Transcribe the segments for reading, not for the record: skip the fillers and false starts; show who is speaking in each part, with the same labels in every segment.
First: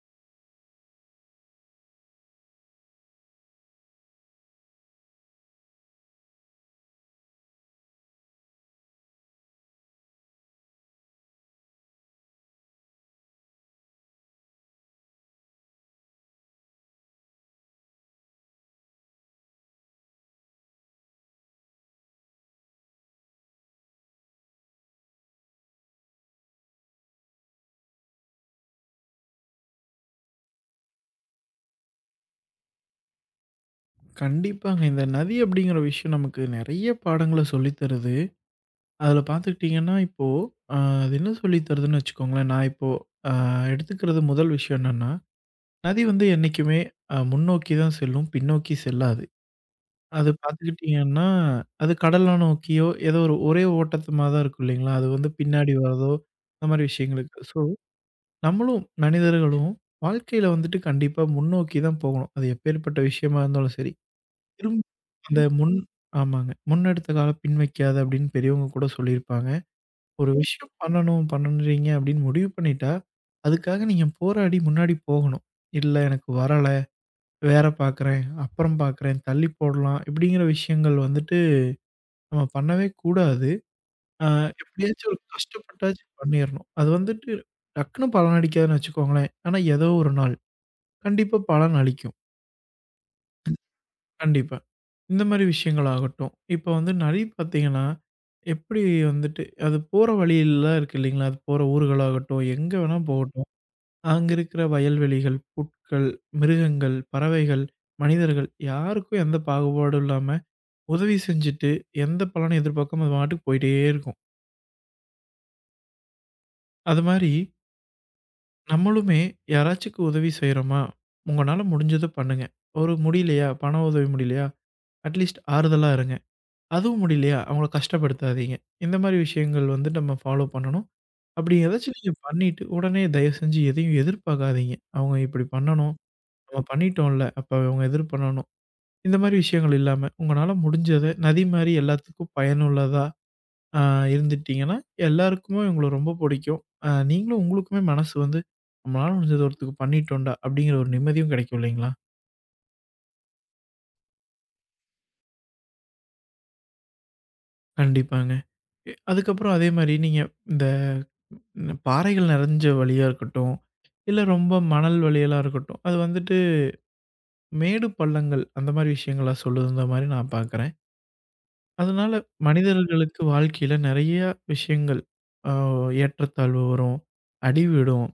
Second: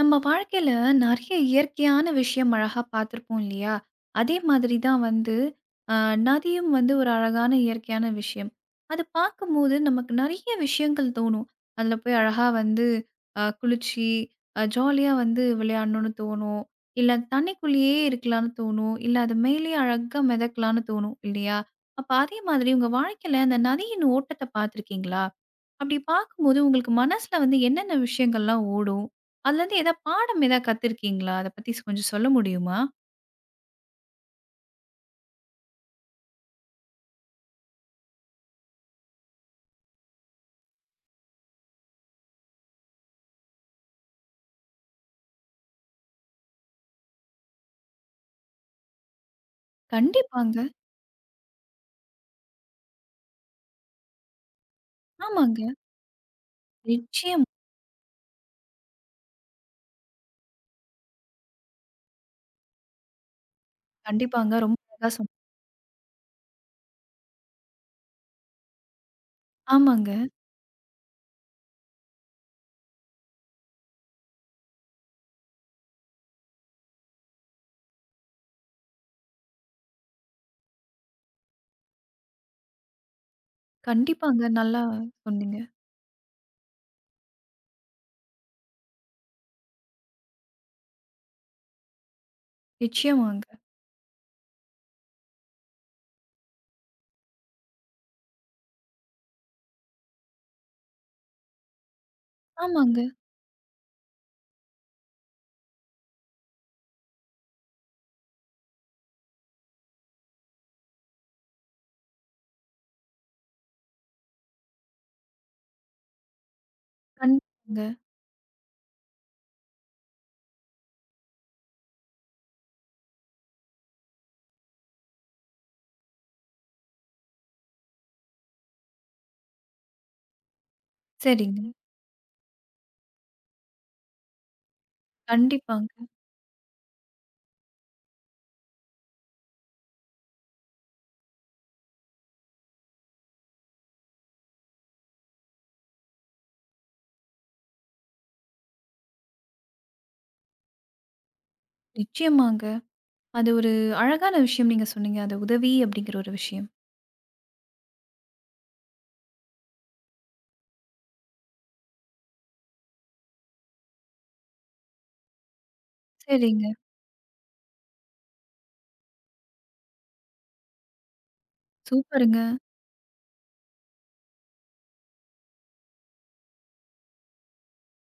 Speaker 1: நம்ம வாழ்க்கையில நிறைய இயற்கையான விஷயம் அழகா பார்த்துருப்போம் இல்லையா? அதே மாதிரி தான் வந்து அ நதியும் வந்து ஒரு அழகான இயற்கையான விஷயம். அது பார்க்கும்போது நமக்கு நிறைய விஷயங்கள் தோணும். அதில போய் அழகா வந்து குளிச்சு ஜாலியா வந்து விளையாடணும்னு தோணும். இல்ல தண்ணிக்குள்ளேயே இருக்கலாம்னு தோணும். இல்ல அது மேலேயே அழகா மிதக்கலாம்னு தோணும் இல்லையா? அப்ப அதே மாதிரி உங்க வாழ்க்கையில அந்த நதியின் ஓட்டத்த பார்த்துருக்கீங்களா? அப்படி பார்க்கும்போது உங்களுக்கு மனசுல வந்து என்னென்ன விஷயங்கள்லாம் ஓடும்? அதுலேருந்து ஏதாவது பாடம் ஏதாவது கத்துருக்கீங்களா? அத பத்தி கொஞ்சம் சொல்ல முடியுமா?
Speaker 2: கண்டிப்பாங்க. இந்த நதி அப்படிங்கிற விஷயம் நமக்கு நெறைய பாடங்கள சொல்லி தருது. அதுல பார்த்துக்கிட்டீங்கன்னா, இப்போ அ அது என்ன சொல்லி தருதுன்னு வச்சுக்கோங்களேன். நான் இப்போ அ எடுத்துக்கிறது முதல் விஷயம் என்னன்னா, நதி வந்து என்னைக்குமே முன்னோக்கி தான் செல்லும். பின்னோக்கி செல்லாது. அது
Speaker 1: கண்டிப்பாங்க.
Speaker 2: பார்த்துக்கிட்டீங்கன்னா, அது கடல நோக்கியோ ஏதோ ஒரு ஒரே ஓட்டத்துமா தான் இருக்கும் இல்லைங்களா? அது வந்து
Speaker 1: ஆமாங்க.
Speaker 2: பின்னாடி வரதோ, அந்த மாரி விஷயங்களுக்கு.
Speaker 1: நிச்சயமா.
Speaker 2: ஸோ, நம்மளும் மனிதர்களும் வாழ்க்கையில வந்துட்டு கண்டிப்பா முன்னோக்கி தான் போகணும். அது எப்பேர்ப்பட்ட விஷயமா இருந்தாலும் சரி.
Speaker 1: கண்டிப்பாங்க. ரொம்ப
Speaker 2: திரும்ப
Speaker 1: அழகா சொன்னீங்க.
Speaker 2: அந்த ம். முன் ஆமாங்க. "முன்னெடுத்த கால பின் வைக்காத" அப்படின்னு பெரியவங்க கூட சொல்லியிருப்பாங்க.
Speaker 1: ஆமாங்க.
Speaker 2: ஒரு விஷயம் பண்ணணும் பண்ணுறீங்க அப்படின்னு முடிவு பண்ணிட்டா, அதுக்காக நீங்க போராடி முன்னாடி போகணும். "இல்ல எனக்கு வரல, வேற பார்க்குறேன், அப்புறம் பார்க்குறேன், தள்ளி போடலாம்" இப்படிங்கிற விஷயங்கள் வந்துட்டு நம்ம பண்ணவே கூடாது. அ
Speaker 1: கண்டிப்பாங்க. நல்லா
Speaker 2: எப்படியாச்சும் ஒரு
Speaker 1: சொன்னீங்க.
Speaker 2: கஷ்டப்பட்டாச்சும் பண்ணிறணும். அது வந்துட்டு டக்குனு பலனளிக்காதுன்னு வச்சுக்கோங்களேன். ஆனா ஏதோ ஒரு நாள் கண்டிப்பா பலன் அளிக்கும்.
Speaker 1: நிச்சயமாங்க.
Speaker 2: கண்டிப்பா. இந்த மாரி விஷயங்கள் ஆகட்டும். இப்ப வந்து நெறைய பார்த்தீங்கன்னா, எப்படி வந்துட்டு அது போற வழியெல்லாம் இருக்கு இல்லைங்களா? அது போற ஊர்களாகட்டும், எங்க வேணா
Speaker 1: ஆமாங்க.
Speaker 2: போகட்டும். அங்க இருக்கிற வயல்வெளிகள், புட்கள், மிருகங்கள், பறவைகள், மனிதர்கள் யாருக்கும் எந்த பாகுபாடும் இல்லாம உதவி செஞ்சுட்டு, எந்த பலனும் எதிர்பார்க்காம அது பாட்டுக்கு போயிட்டே இருக்கும். அது மாரி
Speaker 1: கண்டிப்பாங்க.
Speaker 2: நம்மளுமே யாராச்சுக்கு உதவி செய்றோமா? உங்கனால முடிஞ்சத பண்ணுங்க. ஒரு முடியலையா? பண உதவி முடியலையா? அட்லீஸ்ட் ஆறுதலா இருங்க. அதுவும் முடியலையா, அவங்கள கஷ்டப்படுத்தாதீங்க. இந்த மாரி விஷயங்கள் வந்து நம்ம ஃபாலோ பண்ணணும். அப்படி
Speaker 1: சரிங்க.
Speaker 2: ஏதாச்சும் நீங்க பண்ணிட்டு, உடனே தயவு செஞ்சு எதையும் எதிர்பார்க்காதீங்க. அவங்க இப்படி
Speaker 1: கண்டிப்பாங்க.
Speaker 2: பண்ணணும், நம்ம பண்ணிட்டோம்ல, அப்ப அவங்க எதிர் பண்ணணும். இந்த மாரி விஷயங்கள் இல்லாம, உங்களால முடிஞ்சத நதி மாரி எல்லாத்துக்கும் பயனுள்ளதா அ இருந்துட்டீங்கன்னா, எல்லாருக்குமே உங்கள ரொம்ப புடிக்கும். நீங்களும் உங்களுக்குமே மனசு வந்து, நம்மளால முடிஞ்சது ஒருத்தருக்கு பண்ணிட்டோம்டா, அப்படிங்கிற ஒரு நிம்மதியும் கிடைக்கும் இல்லைங்களா?
Speaker 1: நிச்சயமாங்க. அது ஒரு அழகான விஷயம் நீங்க சொன்னீங்க. அது உதவி அப்படிங்கிற ஒரு விஷயம்.
Speaker 2: கண்டிப்பாங்க. அதுக்கப்புறம் அதே மாரி நீங்க இந்த ம் பாறைகள் நெறஞ்ச வழியா இருக்கட்டும், இல்ல ரொம்ப மணல் வழியெல்லாம் இருக்கட்டும், அது வந்துட்டு
Speaker 1: சரிங்க.
Speaker 2: மேடு பள்ளங்கள் அந்த மாரி விஷயங்களா சொல்லுதுன்ற மாரி நான் பார்க்குறேன். அதனால
Speaker 1: சூப்பருங்க.
Speaker 2: மனிதர்களுக்கு வாழ்க்கையில நெறைய விஷயங்கள் அ ஏற்றத்தாழ்வு வரும், அடி விழும்,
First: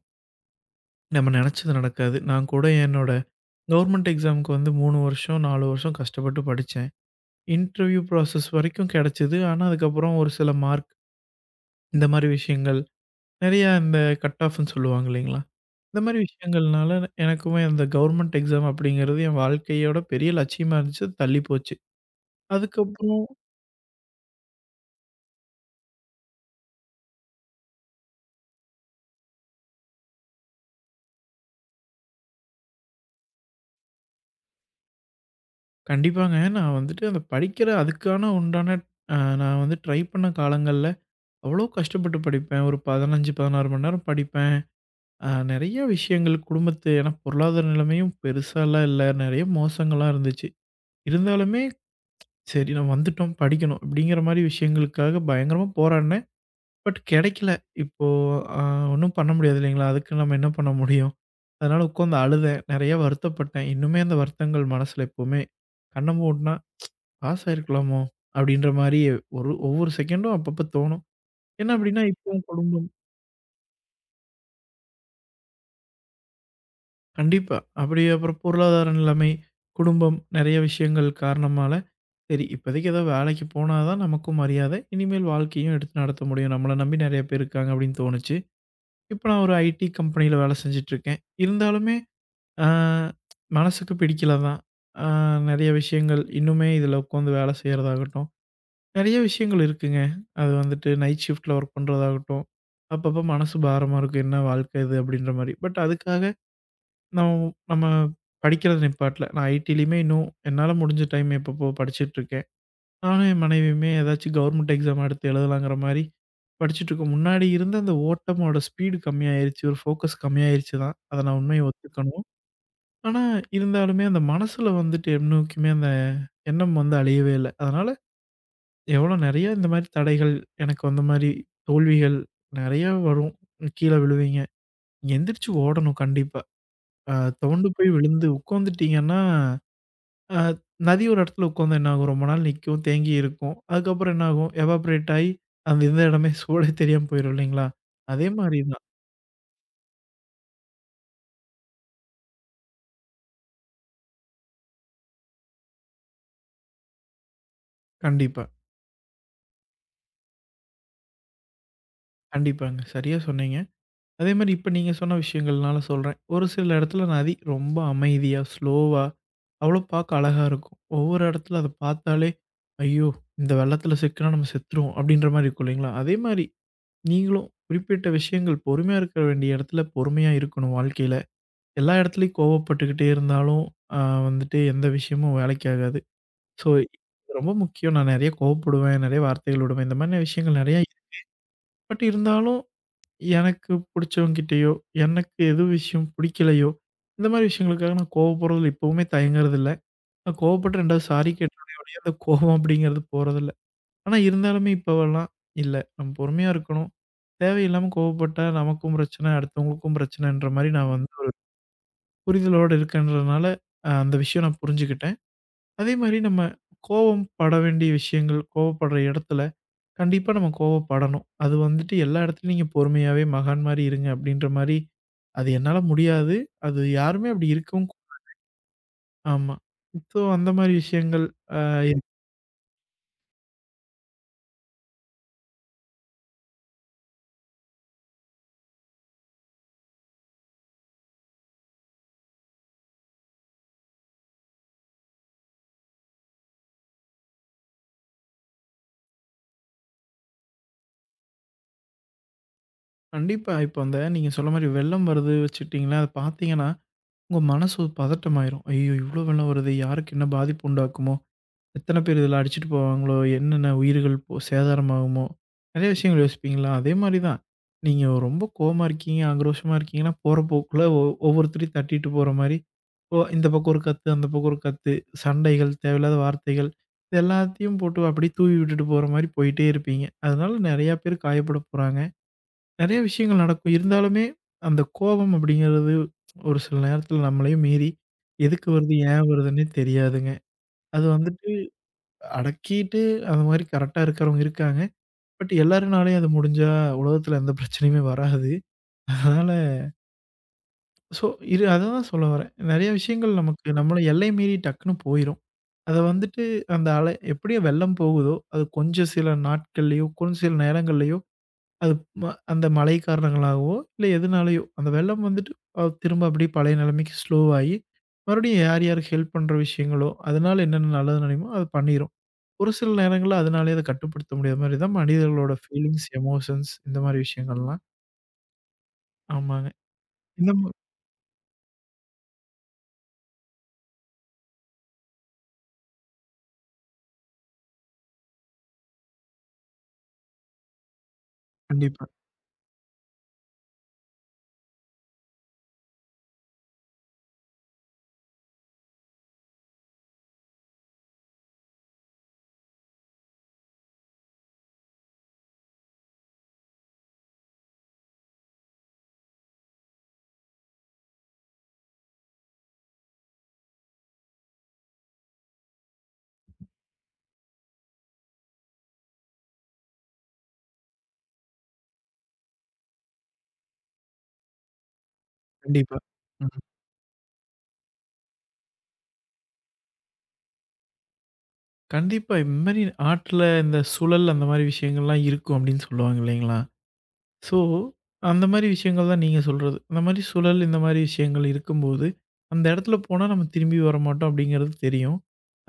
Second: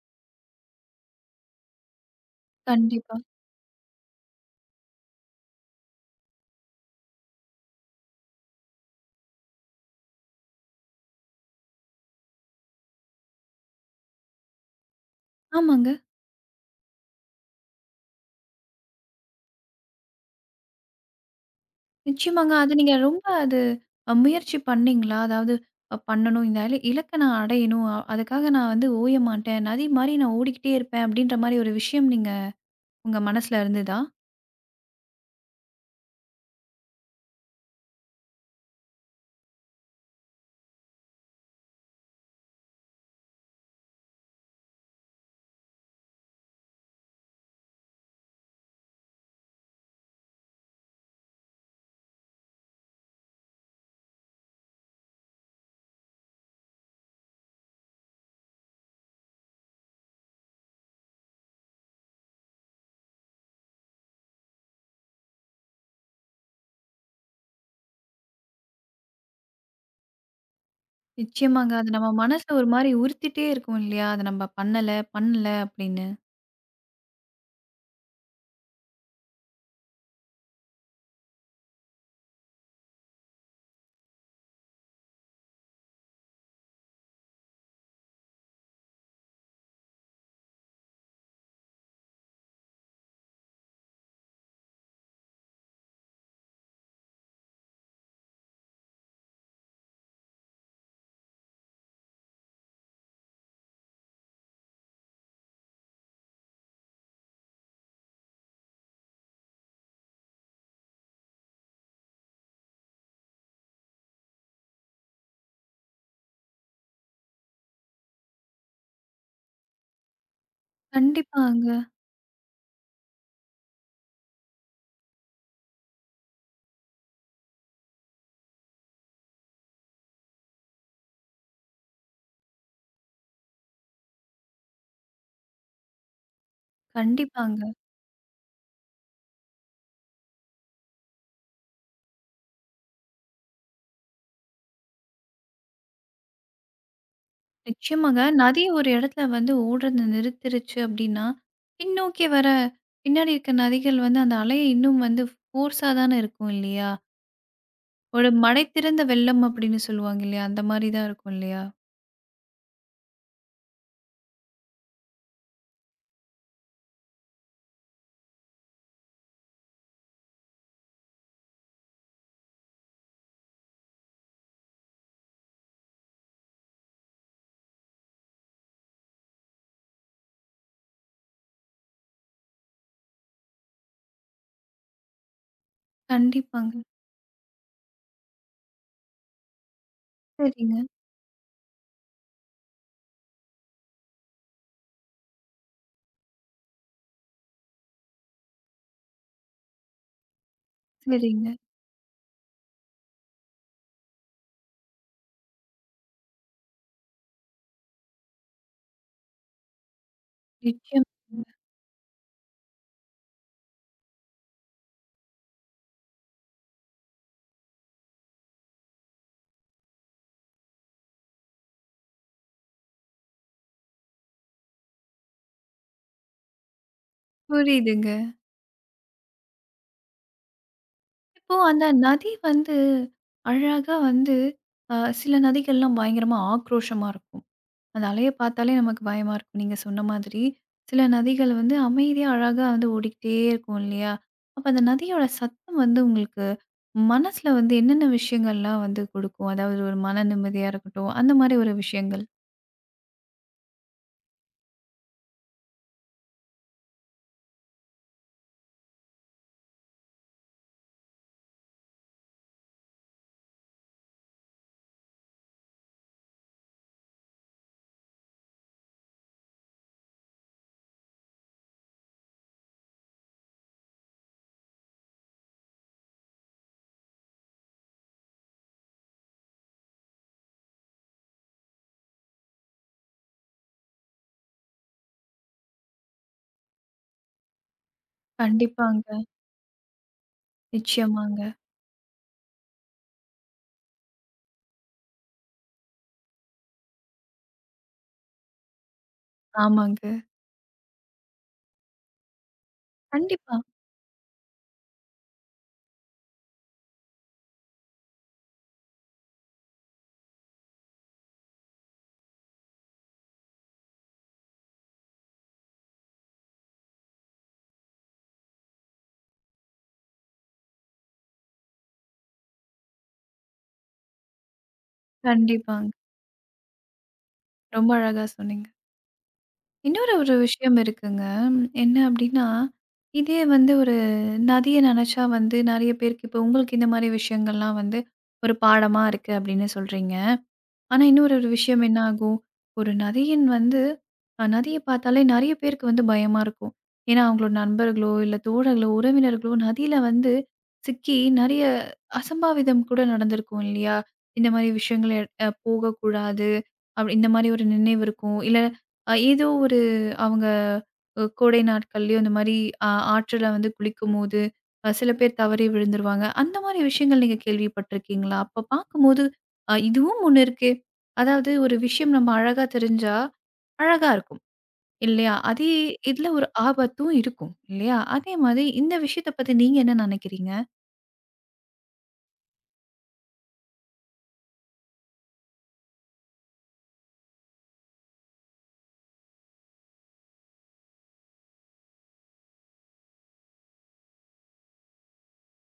Speaker 2: நம்ம நெனச்சது நடக்காது. நான் கூட என்னோட
Speaker 1: கண்டிப்பா.
Speaker 2: கவர்மெண்ட் எக்ஸாம்க்கு வந்து 3 வருஷம், 4 வருஷம் கஷ்டப்பட்டு படிச்சேன். இன்டர்வியூ ப்ராசஸ் வரைக்கும் கெடச்சது. ஆனா, அதுக்கப்புறம் ஒரு சில மார்க் இந்த மாரி விஷயங்கள் நெறைய அந்த கட் ஆஃப்ன்னு சொல்லுவாங்க இல்லைங்களா?
Speaker 1: ஆமாங்க.
Speaker 2: இந்த மாரி விஷயங்கள்னால எனக்குமே அந்த கவர்மெண்ட் எக்ஸாம் அப்படிங்கிறது என் வாழ்க்கையோட பெரிய லட்சியமா இருந்துச்சு. அது தள்ளி போச்சு.
Speaker 1: நிச்சயமாங்க. அது நீங்க
Speaker 2: அதுக்கப்புறம்
Speaker 1: ரொம்ப அது முயற்சி பண்ணீங்களா? அதாவது பண்ணணும். இந்த இலக்க நான் அடையணும். அதுக்காக நான் வந்து ஓய மாட்டேன். நதி மாரி நான் ஓடிக்கிட்டே இருப்பேன். அப்படின்ற மாரி ஒரு விஷயம் நீங்க உங்க மனசுல இருந்ததா?
Speaker 2: கண்டிப்பாங்க. நான் வந்துட்டு அந்த படிக்கிற அதுக்கான உண்டான நான் வந்து ட்ரை பண்ண காலங்கள்ல அவ்வளோ கஷ்டப்பட்டு படிப்பேன். ஒரு 15, 16 மணி நேரம் படிப்பேன். நெறைய விஷயங்கள் குடும்பத்து ஏன்னா பொருளாதார நிலைமையும் பெருசாலாம் இல்ல. நெறைய மோசங்களா இருந்துச்சு. இருந்தாலுமே சரி நம்ம வந்துட்டோம் படிக்கணும். அப்படிங்கிற மாரி விஷயங்களுக்காக பயங்கரமா போராடினேன். பட் கிடைக்கல. இப்போ அ ஒண்ணும் பண்ண முடியாது இல்லைங்களா? அதுக்கு நம்ம என்ன பண்ண முடியும்? அதனால உட்காந்து அழுதேன். நெறைய வருத்தப்பட்டேன். இன்னுமே அந்த வருத்தங்கள் மனசுல எப்பவுமே கண்ண மூடுனா, "பாஸ் ஆயிருக்கலாமோ?" அப்படின்ற மாரி ஒரு ஒவ்வொரு செகண்டும் அப்பப்ப தோணும். என்ன
Speaker 1: நிச்சயமாங்க. அது
Speaker 2: அப்படின்னா,
Speaker 1: நம்ம
Speaker 2: இப்பவும்
Speaker 1: மனசுல ஒரு மாரி உறுத்திட்டே இருக்கும் இல்லையா? அத நம்ம பண்ணல, பண்ணல அப்படின்னு.
Speaker 2: கண்டிப்பா. அப்படி அப்புறம் பொருளாதார நிலைமை, குடும்பம் நெறைய விஷயங்கள் காரணமால, சரி இப்போதைக்கு ஏதோ வேலைக்கு போனா தான் நமக்கும் மரியாதை. இனிமேல் வாழ்க்கையும் எடுத்து நடத்த முடியும். நம்மள நம்பி நெறைய பேர் இருக்காங்க அப்படின்னு தோணுச்சு. இப்ப நான் ஒரு ஐடி கம்பெனியில வேலை செஞ்சுட்டு இருக்கேன். இருந்தாலுமே ஆ மனசுக்கு பிடிக்கல தான். ஆ நெறைய விஷயங்கள் இன்னுமே இதில உட்காந்து வேலை செய்றதாகட்டும், நெறைய விஷயங்கள் இருக்குங்க. அது வந்துட்டு நைட் ஷிஃப்ட்ல ஒர்க் பண்றதாகட்டும், அப்பப்போ மனசு பாரமா இருக்கும். என்ன வாழ்க்கை இது அப்படின்ற மாரி. பட் அதுக்காக நம்ம நம்ம படிக்கிறத நிப்பாட்டல. நான் ஐடிலயுமே இன்னும் என்னால முடிஞ்ச டைம் எப்பப்போ படிச்சுட்டு இருக்கேன். நானும் என் மனைவியுமே ஏதாச்சும் கவர்மெண்ட் எக்ஸாம் அடுத்து எழுதலாங்கிற மாரி படிச்சுட்டு இருக்கோம். முன்னாடி இருந்த அந்த ஓட்டமோட ஸ்பீடு கம்மியாயிருச்சு. ஒரு ஃபோக்கஸ் கம்மியாயிருச்சு தான். அத நான் உண்மைய
Speaker 1: கண்டிப்பாங்க,
Speaker 2: ஒத்துக்கணும். ஆனா, இருந்தாலுமே அந்த மனசுல வந்துட்டு எம்நோக்கியுமே அந்த எண்ணம் வந்து அழியவே இல்ல. அதனால எவ்வளோ நெறைய இந்த மாரி தடைகள், எனக்கு வந்த மாரி தோல்விகள் நெறையா வரும். கீழ விழுவீங்க. எந்திரிச்சு ஓடணும் கண்டிப்பா. அ
Speaker 1: கண்டிப்பாங்க.
Speaker 2: துவண்டு போய் விழுந்து உட்காந்துட்டீங்கன்னா, அ நதி ஒரு இடத்துல உட்காந்தா என்ன ஆகும்? ரொம்ப நாள் நிக்கும், தேங்கி இருக்கும். அதுக்கப்புறம் என்ன ஆகும்? எவாப்ரேட் ஆயி அந்த இருந்த இடமே சூடே தெரியாம போயிரும் இல்லைங்களா?
Speaker 1: நிச்சயமாங்க.
Speaker 2: அதே மாரி
Speaker 1: நதி
Speaker 2: தான்.
Speaker 1: ஒரு இடத்துல வந்து ஓடுறத நிறுத்திருச்சு அப்படின்னா, பின்னோக்கி வர பின்னாடி இருக்க நதிகள் வந்து அந்த அலைய இன்னும் வந்து ஃபோர்ஸா தானே இருக்கும் இல்லையா? ஒரு
Speaker 2: கண்டிப்பா,
Speaker 1: மடை திறந்த வெள்ளம் அப்படின்னு சொல்லுவாங்க இல்லையா? அந்த மாரி தான் இருக்கும் இல்லையா?
Speaker 2: கண்டிப்பாங்க. சரியா சொன்னீங்க. அதே மாரி இப்ப நீங்க சொன்ன விஷயங்கள்னால சொல்றேன். ஒரு சில இடத்துல நதி ரொம்ப அமைதியா, ஸ்லோவா அவ்வளோ பார்க்க அழகா இருக்கும். ஒவ்வொரு இடத்துல அத பார்த்தாலே, "ஐயோ! இந்த வெள்ளத்துல சிக்கினா நம்ம செத்துருவோம்." அப்படின்ற மாரி இருக்கும் இல்லைங்களா? அதே மாரி நீங்களும் குறிப்பிட்ட விஷயங்கள் பொறுமையா இருக்க வேண்டிய இடத்துல பொறுமையா இருக்கணும் வாழ்க்கையில. எல்லா இடத்துலயும் கோவப்பட்டுக்கிட்டே இருந்தாலும் அ வந்துட்டு எந்த விஷயமும் வேலைக்கு ஆகாது. ஸோ
Speaker 1: கண்டிப்பாங்க.
Speaker 2: ரொம்ப முக்கியம். நான் நெறைய கோவப்படுவேன், நெறைய வார்த்தைகள் விடுவேன். இந்த மாரியான விஷயங்கள் நெறைய
Speaker 1: சரிங்க,
Speaker 2: பட் இருந்தாலும் எனக்கு புடிச்சவங்கிட்டயோ, எனக்கு எது விஷயம் பிடிக்கலையோ, இந்த மாரி விஷயங்களுக்காக நான் கோவப்படுறதுல இப்பவுமே தயங்குறதில்ல. நான் கோவப்பட்டு 2வது சாரி
Speaker 1: சரிங்க.
Speaker 2: கேட்டுறனே ஒழிய, அந்த கோவம் அப்படிங்கிறது போறதில்ல. ஆனா இருந்தாலுமே இப்பவெல்லாம் இல்ல. நம்ம பொறுமையா இருக்கணும். தேவையில்லாம கோவப்பட்டா நமக்கும் பிரச்சனை, அடுத்தவங்களுக்கும் பிரச்சனைன்ற மாரி நான் வந்து ஒரு
Speaker 1: நிச்சயமாங்க.
Speaker 2: புரிதலோட இருக்கேன்றதுனால, அந்த விஷயம் நான் புரிஞ்சுக்கிட்டேன். அதே மாரி நம்ம கோவம் பட வேண்டிய விஷயங்கள், கோவப்படுற இடத்துல கண்டிப்பா நம்ம கோவப்படணும். அது வந்துட்டு எல்லா இடத்துலயும் நீங்க பொறுமையாவே மகான் மாரி இருங்க அப்படின்ற மாரி, அது என்னால முடியாது. அது யாருமே அப்படி இருக்கவும் கூ-
Speaker 1: புரியுதுங்க.
Speaker 2: ஆமா. இப்போ அந்த மாரி விஷயங்கள்
Speaker 1: இப்போ அந்த
Speaker 2: இருக்கு.
Speaker 1: நதி வந்து அழகா வந்து அ சில நதிகள்லாம் பயங்கரமா ஆக்ரோஷமா இருக்கும். அந்த அலைய பார்த்தாலே நமக்கு பயமா இருக்கும். நீங்க சொன்ன மாதிரி. சில நதிகள் வந்து அமைதியா அழகா வந்து ஓடிக்கிட்டே இருக்கும் இல்லையா? அப்ப அந்த நதியோட சத்தம் வந்து உங்களுக்கு மனசுல வந்து என்னென்ன விஷயங்கள்லாம் வந்து கொடுக்கும்? அதாவது ஒரு மன நிம்மதியா இருக்கட்டும், அந்த மாரி ஒரு விஷயங்கள்.
Speaker 2: கண்டிப்பா. இப்போ அந்த நீங்க சொன்ன மாரி வெள்ளம் வருது வச்சுக்கிட்டீங்களா, அத பார்த்தீங்கன்னா, உங்க மனசு ஒரு பதட்டமாயிரும். ஐயோ! இவ்ளோ வெள்ளம் வருதே! யாருக்கு என்ன பாதிப்பு உண்டாக்குமோ? எத்தன பேர் இதில அடிச்சுட்டு போவாங்களோ? என்னென்ன உயிர்கள் போ சேதாரமாகுமோ? நெறைய விஷயங்கள் யோசிப்பீங்களா? அதே மாரி தான். நீங்க ரொம்ப கோவமா இருக்கீங்க, ஆக்ரோஷமா இருக்கீங்கன்னா, போற போக்குல ஒவ்வொருத்தரையும் தட்டிட்டு போற மாரி, ஓ இந்த பக்கம் ஒரு கத்து, அந்த பக்கம் ஒரு கத்து, சண்டைகள், தேவையில்லாத வார்த்தைகள், இது எல்லாத்தையும் போட்டு அப்படியே தூவி விட்டுட்டு போற மாரி போயிட்டே இருப்பீங்க. அதனால நெறையா பேர் காயப்பட போறாங்க. நெறைய விஷயங்கள் நடக்கும். இருந்தாலுமே அந்த கோபம் அப்படிங்கிறது ஒரு சில நேரத்தில நம்மளையும் மீறி எதுக்கு வருது?
Speaker 1: கண்டிப்பாங்க.
Speaker 2: ஏன் வருதுன்னே தெரியாதுங்க. அது
Speaker 1: நிச்சயமாங்க.
Speaker 2: வந்துட்டு அடக்கிட்டு அந்த மாரி கரெக்ட்டா இருக்கிறவங்க இருக்காங்க. பட் எல்லாருனாலயும் அது முடிஞ்சா உலகத்துல எந்த பிரச்சனையுமே வராது. அதனால
Speaker 1: ஆமாங்க.
Speaker 2: ஸோ இரு அததான் சொல்ல வரேன். நெறைய விஷயங்கள்
Speaker 1: கண்டிப்பா,
Speaker 2: நமக்கு நம்மள எல்லை மீறி டக்குன்னு போயிரும். அத வந்துட்டு அந்த அலை எப்படியோ வெள்ளம் போகுதோ, அது கொஞ்சம் சில நாட்கள்லயோ, கொஞ்சம் சில நேரங்கள்லயோ அது ம அந்த மழை காரணங்களாகவோ, இல்ல எதுனாலயோ அந்த வெள்ளம் வந்துட்டு திரும்ப அப்படியே பழைய நிலைமைக்கு ஸ்லோவ் ஆயி, மறுபடியும் யார் யாருக்கு ஹெல்ப் பண்ற விஷயங்களோ, அதனால என்னென்ன நல்லது நடக்குமோ, அது பண்ணிரும். ஒரு சில நேரங்கள்ல அதனாலயே அத கட்டுப்படுத்த முடியாத மாரி தான் மனிதர்களோட
Speaker 1: கண்டிப்பாங்க.
Speaker 2: ஃபீலிங்ஸ், எமோஷன்ஸ் இந்த மாரி விஷயங்கள்லாம்.
Speaker 1: ரொம்ப அழகா சொன்னீங்க.
Speaker 2: ஆமாங்க.
Speaker 1: இன்னொரு ஒரு
Speaker 2: இந்த மா
Speaker 1: விஷயம் இருக்குங்க. என்ன அப்டின்னா, இதே வந்து ஒரு நதிய நெனச்சா வந்து நெறைய பேருக்கு இப்போ உங்களுக்கு இந்த மாரி விஷயங்கள்லாம் வந்து ஒரு பாடமா இருக்கு அப்டின்னு சொல்றீங்க. ஆனா, இன்னொரு ஒரு விஷயம் என்ன
Speaker 2: கண்டிப்பா,
Speaker 1: ஆகும்? ஒரு நதியின் வந்து நதிய பார்த்தாலே நெறைய பேருக்கு வந்து பயமா இருக்கும். ஏன்னா, அவங்களோட நண்பர்களோ, இல்ல தோழர்களோ, உறவினர்களோ நதியில வந்து சிக்கி நெறைய அசம்பாவிதம் கூட நடந்திருக்கும் இல்லையா? இந்த மாரி விஷயங்கள் எ அ போகக்கூடாது. அப்படி இந்த மாரி ஒரு நினைவு இருக்கும். இல்ல ஏதோ ஒரு அவங்க கோடை நாட்கள்லயும் இந்த மாரி ஆற்றுல வந்து குளிக்கும்போது, சில பேர் தவறி விழுந்துருவாங்க. அந்த மாரி விஷயங்கள் நீங்க கேள்விப்பட்டிருக்கீங்களா? அப்ப பார்க்கும்போது, இதுவும் ஒண்ணு இருக்கே! அதாவது ஒரு விஷயம் நம்ம அழகா தெரிஞ்சா, அழகா இருக்கும். இல்லையா? அதே
Speaker 2: கண்டிப்பா.
Speaker 1: இதுல ஒரு
Speaker 2: ம்.
Speaker 1: ஆபத்தும் இருக்கும். இல்லையா? அதே மாதிரி இந்த விஷயத்த பத்தி நீங்க என்ன நெனைக்கிறீங்க?
Speaker 2: கண்டிப்பா. இந்த மாரி ஆட்ல இந்த சுழல் அந்த மாரி விஷயங்கள்லாம் இருக்கும் அப்படின்னு சொல்லுவாங்க இல்லைங்களா? ஸோ, அந்த மாரி விஷயங்கள் தான் நீங்க சொல்றது. அந்த மாரி சுழல் இந்த மாரி விஷயங்கள் இருக்கும்போது, அந்த இடத்துல போனா நம்ம திரும்பி வரமாட்டோம் அப்படிங்கிறது தெரியும்.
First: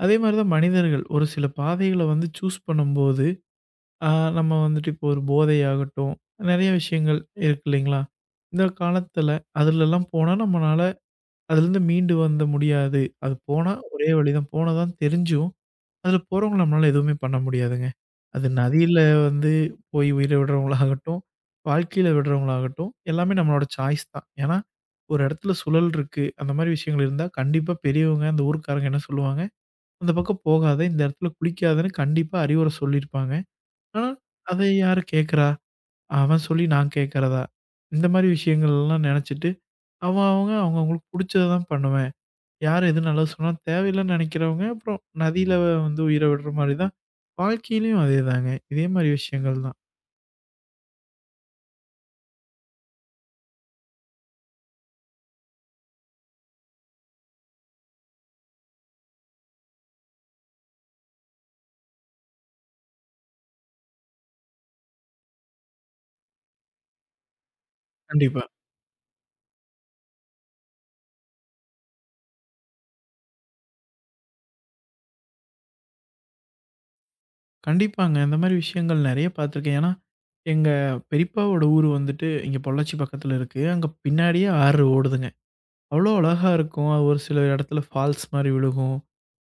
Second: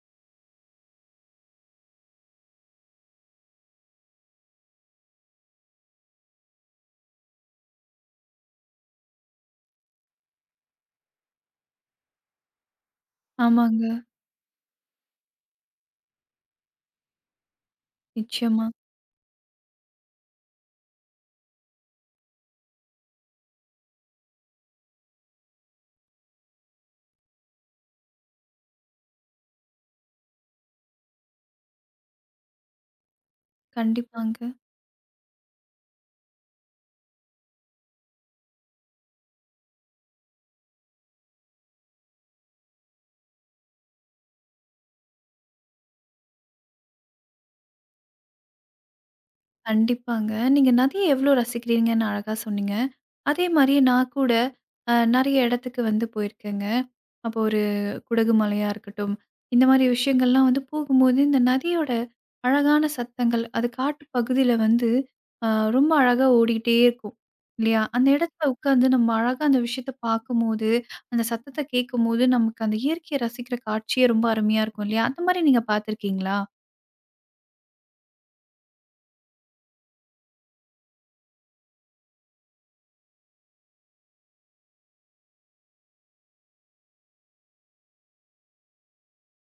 Speaker 2: அதே மாரி தான் மனிதர்கள் ஒரு சில பாதைகள வந்து சூஸ் பண்ணும்போது ஆ நம்ம வந்துட்டு இப்போ ஒரு போதையாகட்டும், நெறைய விஷயங்கள் இருக்கு இல்லைங்களா? இந்த காலத்தில அதுலலாம் போனா நம்மனால அதுலேருந்து மீண்டு வந்த முடியாது. அது போனா
Speaker 1: ஆமாங்க.
Speaker 2: ஒரே வழி தான். போனா தான் தெரிஞ்சும், அதுல போறவங்கள நம்மளால எதுவுமே பண்ண முடியாதுங்க. அது
Speaker 1: நிச்சயமா.
Speaker 2: நதியில வந்து போய் உயிர விடுறவங்களாகட்டும், வாழ்க்கையில விடுறவங்களாகட்டும், எல்லாமே நம்மளோட சாய்ஸ் தான். ஏன்னா, ஒரு இடத்துல சுழல் இருக்கு. அந்த மாரி விஷயங்கள் இருந்தா கண்டிப்பா பெரியவங்க, அந்த ஊர்க்காரங்க என்ன சொல்லுவாங்க? "அந்த பக்கம் போகாத, இந்த இடத்துல குளிக்காதன்னு" கண்டிப்பா அறிவுரை சொல்லியிருப்பாங்க. ஆனா,
Speaker 1: கண்டிப்பாங்க.
Speaker 2: அதை யாரு கேட்கறா? அவன் சொல்லி நான் கேட்கறதா? இந்த மாரி விஷயங்கள்லாம் நெனச்சுட்டு, அவன் அவங்க அவங்கவங்களுக்கு புடிச்சத தான் பண்ணுவேன். யார் எது நல்லது சொன்னா தேவையில்லன்னு நெனைக்கிறவங்க, அப்புறம் நதியில வந்து உயிர விடுற மாரி தான், வாழ்க்கையிலயும் அதேதாங்க. இதே மாரி விஷயங்கள் தான்.
Speaker 1: கண்டிப்பாங்க. நீங்க நதிய எவ்வளோ ரசிக்கிறீங்கன்னு அழகா சொன்னீங்க. அதே மாரி நான் கூட நெறைய இடத்துக்கு வந்து போயிருக்கேங்க. அப்போ ஒரு குடகு மலையா இருக்கட்டும், இந்த மாரி விஷயங்கள்லாம் வந்து போகும்போது, இந்த நதியோட அழகான சத்தங்கள், அது காட்டு பகுதியில வந்து அ ரொம்ப அழகா ஓடிட்டே இருக்கும். இல்லையா? அந்த
Speaker 2: கண்டிப்பா.
Speaker 1: இடத்துல உட்காந்து நம்ம அழகா அந்த விஷயத்த பார்க்கும்போது, அந்த சத்தத்த கேட்கும்போது, நமக்கு அந்த இயற்கைய ரசிக்கிற காட்சியே ரொம்ப அருமையா இருக்கும் இல்லையா? அந்த மாரி நீங்க பார்த்துருக்கீங்களா?
Speaker 2: கண்டிப்பாங்க. இந்த மாரி விஷயங்கள் நெறைய பார்த்துருக்கேன். ஏன்னா, எங்க பெரியப்பாவோட ஊரு வந்துட்டு இங்க பொள்ளாச்சி பக்கத்துல இருக்கு. அங்க பின்னாடியே ஆறு ஓடுதுங்க. அவ்வளோ அழகா இருக்கும். அது ஒரு சில இடத்துல ஃபால்ஸ் மாரி விழுகும்.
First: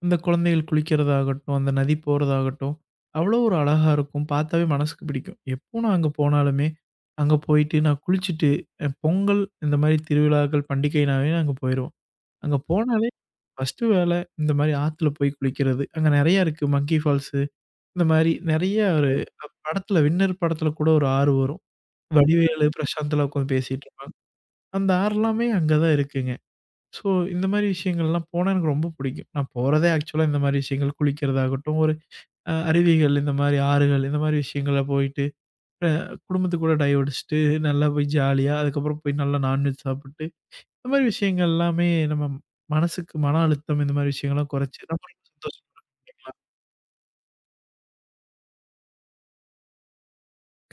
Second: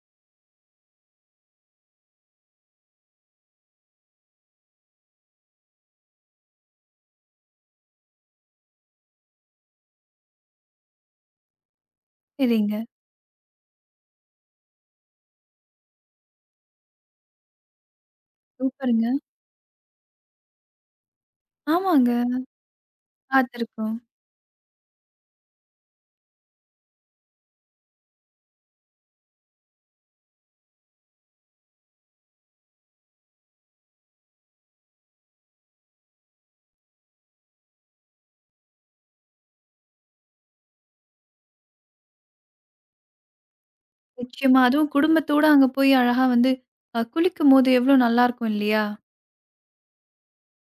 Speaker 2: இந்த குழந்தைகள் குளிக்கிறதாகட்டும், அந்த நதி போறதாகட்டும், அவ்வளோ ஒரு அழகா இருக்கும். பார்த்தாவே மனசுக்கு பிடிக்கும். எப்போ நான் அங்க போனாலுமே, அங்க போயிட்டு நான் குளிச்சுட்டு, பொங்கல் இந்த மாரி திருவிழாக்கள், பண்டிகைனாவே நாங்க போயிருவோம். அங்க
Speaker 1: சரிங்க.
Speaker 2: போனாலே ஃபர்ஸ்ட்டு வேலை இந்த மாரி ஆத்துல போய் குளிக்கிறது. அங்க நெறையா இருக்கு. மங்கி ஃபால்ஸு இந்த மாரி நெறையா
Speaker 1: சூப்பருங்க.
Speaker 2: ஒரு படத்துல வின்னர் படத்துல கூட ஒரு ஆறு வரும்.
Speaker 1: ஆமாங்க.
Speaker 2: வடிவேலு, பிரசாந்த்லாம் உட்காந்து பேசிட்டு
Speaker 1: பார்த்துருக்கோம்.
Speaker 2: இருப்பாங்க. அந்த ஆறுலாமே அங்க தான் இருக்குங்க. ஸோ, இந்த மாரி விஷயங்கள்லாம் போனா எனக்கு ரொம்ப பிடிக்கும். நான் போறதே ஆக்சுவலா இந்த மாரி விஷயங்கள் குளிக்கிறதாகட்டும், ஒரு அருவிகள், இந்த மாரி ஆறுகள், இந்த மாரி விஷயங்கள்ல போயிட்டு, அ குடும்பத்து கூட டைவ் அடிச்சுட்டு, நல்லா போய் ஜாலியா, அதுக்கப்புறம் போய் நல்லா நான்வெஜ் சாப்பிட்டு, இந்த மாரி விஷயங்கள் எல்லாமே நம்ம மனசுக்கு மன அழுத்தம் இந்த மாரி விஷயங்கள்லாம்
Speaker 1: நிச்சயமா.
Speaker 2: குறைச்சு,
Speaker 1: அதுவும்
Speaker 2: நம்ம ரொம்ப
Speaker 1: குடும்பத்தோட அங்க
Speaker 2: சந்தோஷமா
Speaker 1: போய் அழகா
Speaker 2: இருக்கலாம்.
Speaker 1: வந்து குளிக்கும்போது எவ்ளோ நல்லாருக்கும் இல்லையா?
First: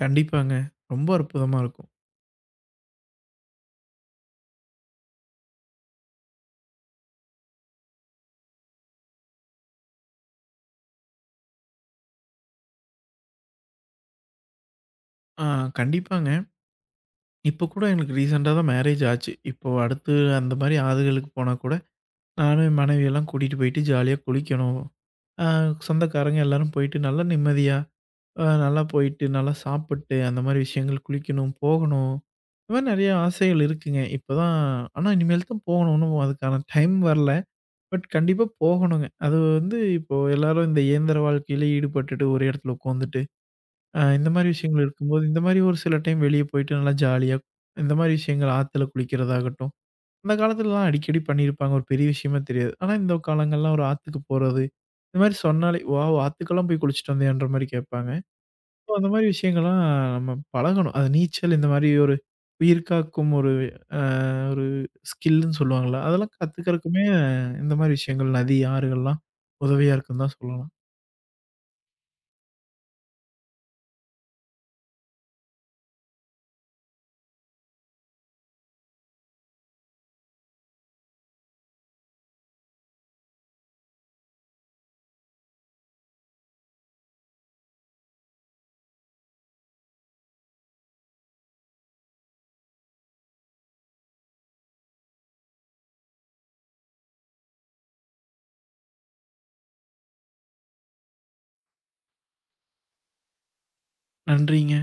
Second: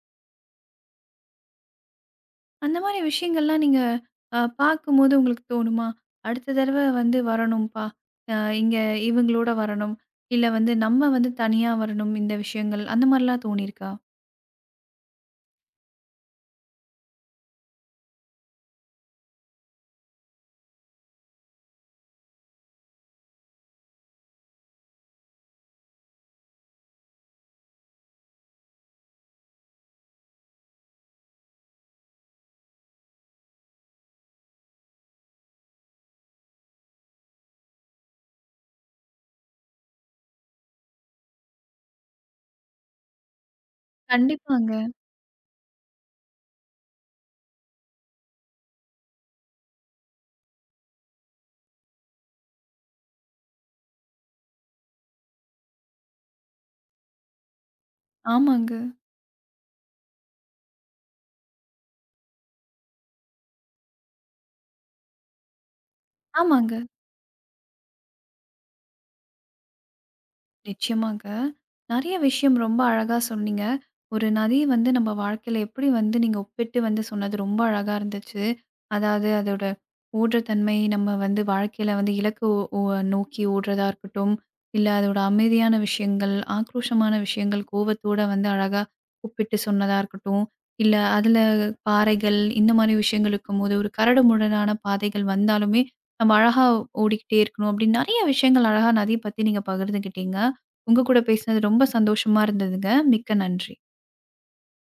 Speaker 2: கண்டிப்பாங்க. ரொம்ப அற்புதமா இருக்கும்.
Speaker 1: அந்த மாரி விஷயங்கள்லாம் நீங்க பார்க்கும்போது உங்களுக்கு தோணுமா? அடுத்த தடவ வந்து வரணும்ப்பா. இங்க இவங்களோட வரணும். இல்ல வந்து நம்ம வந்து தனியா வரணும் இந்த விஷயங்கள். அந்த மாரிலாம் தோணியிருக்கா?
Speaker 2: ஆ கண்டிப்பாங்க. இப்போ கூட எனக்கு ரீசென்ட்டா தான் மேரேஜ் ஆச்சு. இப்போ அடுத்து அந்த மாரி ஆறுகளுக்கு போனா கூட, நானும் என் மனைவியெல்லாம் கூட்டிட்டு போயிட்டு ஜாலியா குளிக்கணும். ஆ சொந்தக்காரங்க எல்லாரும் போயிட்டு நல்லா நிம்மதியா, நல்லா போயிட்டு, நல்லா சாப்பிட்டு, அந்த மாரி விஷயங்கள் குளிக்கணும், போகணும். இந்த மாரி நெறைய ஆசைகள் இருக்குங்க. இப்பதான் ஆனா இனிமேல் தான் போகணும். இன்னும் அதுக்கான டைம் வரல. பட் கண்டிப்பா போகணுங்க. அது வந்து இப்போ எல்லாரும் இந்த இயந்திர வாழ்க்கையில ஈடுபட்டுட்டு ஒரு இடத்துல உட்காந்துட்டு, இந்த மாரி
Speaker 1: கண்டிப்பாங்க.
Speaker 2: விஷயங்கள் இருக்கும்போது, இந்த மாரி ஒரு சில டைம் வெளிய போயிட்டு நல்லா ஜாலியா இந்த மாரி விஷயங்கள் ஆத்துல குளிக்கிறதாகட்டும், அந்த காலத்துலலாம் அடிக்கடி பண்ணியிருப்பாங்க. ஒரு பெரிய விஷயமா தெரியாது. ஆனா, இந்த காலங்கள்லாம் ஒரு ஆத்துக்கு போறது, இந்த மாரி சொன்னாலே, "வாவ்! ஆத்துக்கெல்லாம் போய் குளிச்சுட்டு வந்தியான்ற" மாரி கேட்பாங்க.
Speaker 1: ஆமாங்க.
Speaker 2: ஸோ அந்த மாரி விஷயங்கள்லாம் நம்ம பழகணும். அது நீச்சல் இந்த மாரி ஒரு உயிர் காக்கும் அ ஒரு ஸ்கில்ன்னு சொல்லுவாங்கல்ல, அதெல்லாம்
Speaker 1: ஆமாங்க.
Speaker 2: கத்துக்கிறதுக்குமே இந்த மாரி விஷயங்கள் நதி, ஆறுகள்லாம் உதவியா இருக்குன்னு தான் சொல்லலாம்.
Speaker 1: நிச்சயமாங்க. நெறைய விஷயம் ரொம்ப அழகா சொன்னீங்க. ஒரு நதி வந்து நம்ம வாழ்க்கையில எப்படி வந்து நீங்க ஒப்பிட்டு வந்து சொன்னது ரொம்ப அழகா இருந்துச்சு. அதாவது அதோட ஓடுற தன்மை நம்ம வந்து வாழ்க்கையில வந்து இலக்கு ஒ ஒ நோக்கி ஓடுறதா இருக்கட்டும், இல்ல அதோட அமைதியான விஷயங்கள், ஆக்ரோஷமான விஷயங்கள், கோவத்தோட வந்து அழகா ஒப்பிட்டு சொன்னதா இருக்கட்டும், இல்ல அதுல பாறைகள் இந்த மாரி விஷயங்கள் இருக்கும்போது ஒரு கரடுமுரடான பாதைகள் வந்தாலுமே, நம்ம அழகா ஓடிக்கிட்டே இருக்கணும். அப்படின்னு நெறைய விஷயங்கள் அழகா நதிய பத்தி நீங்க பகிர்ந்துக்கிட்டீங்க. உங்க கூட பேசினது ரொம்ப சந்தோஷமா இருந்ததுங்க. மிக்க நன்றி.
Speaker 2: நன்றிங்க.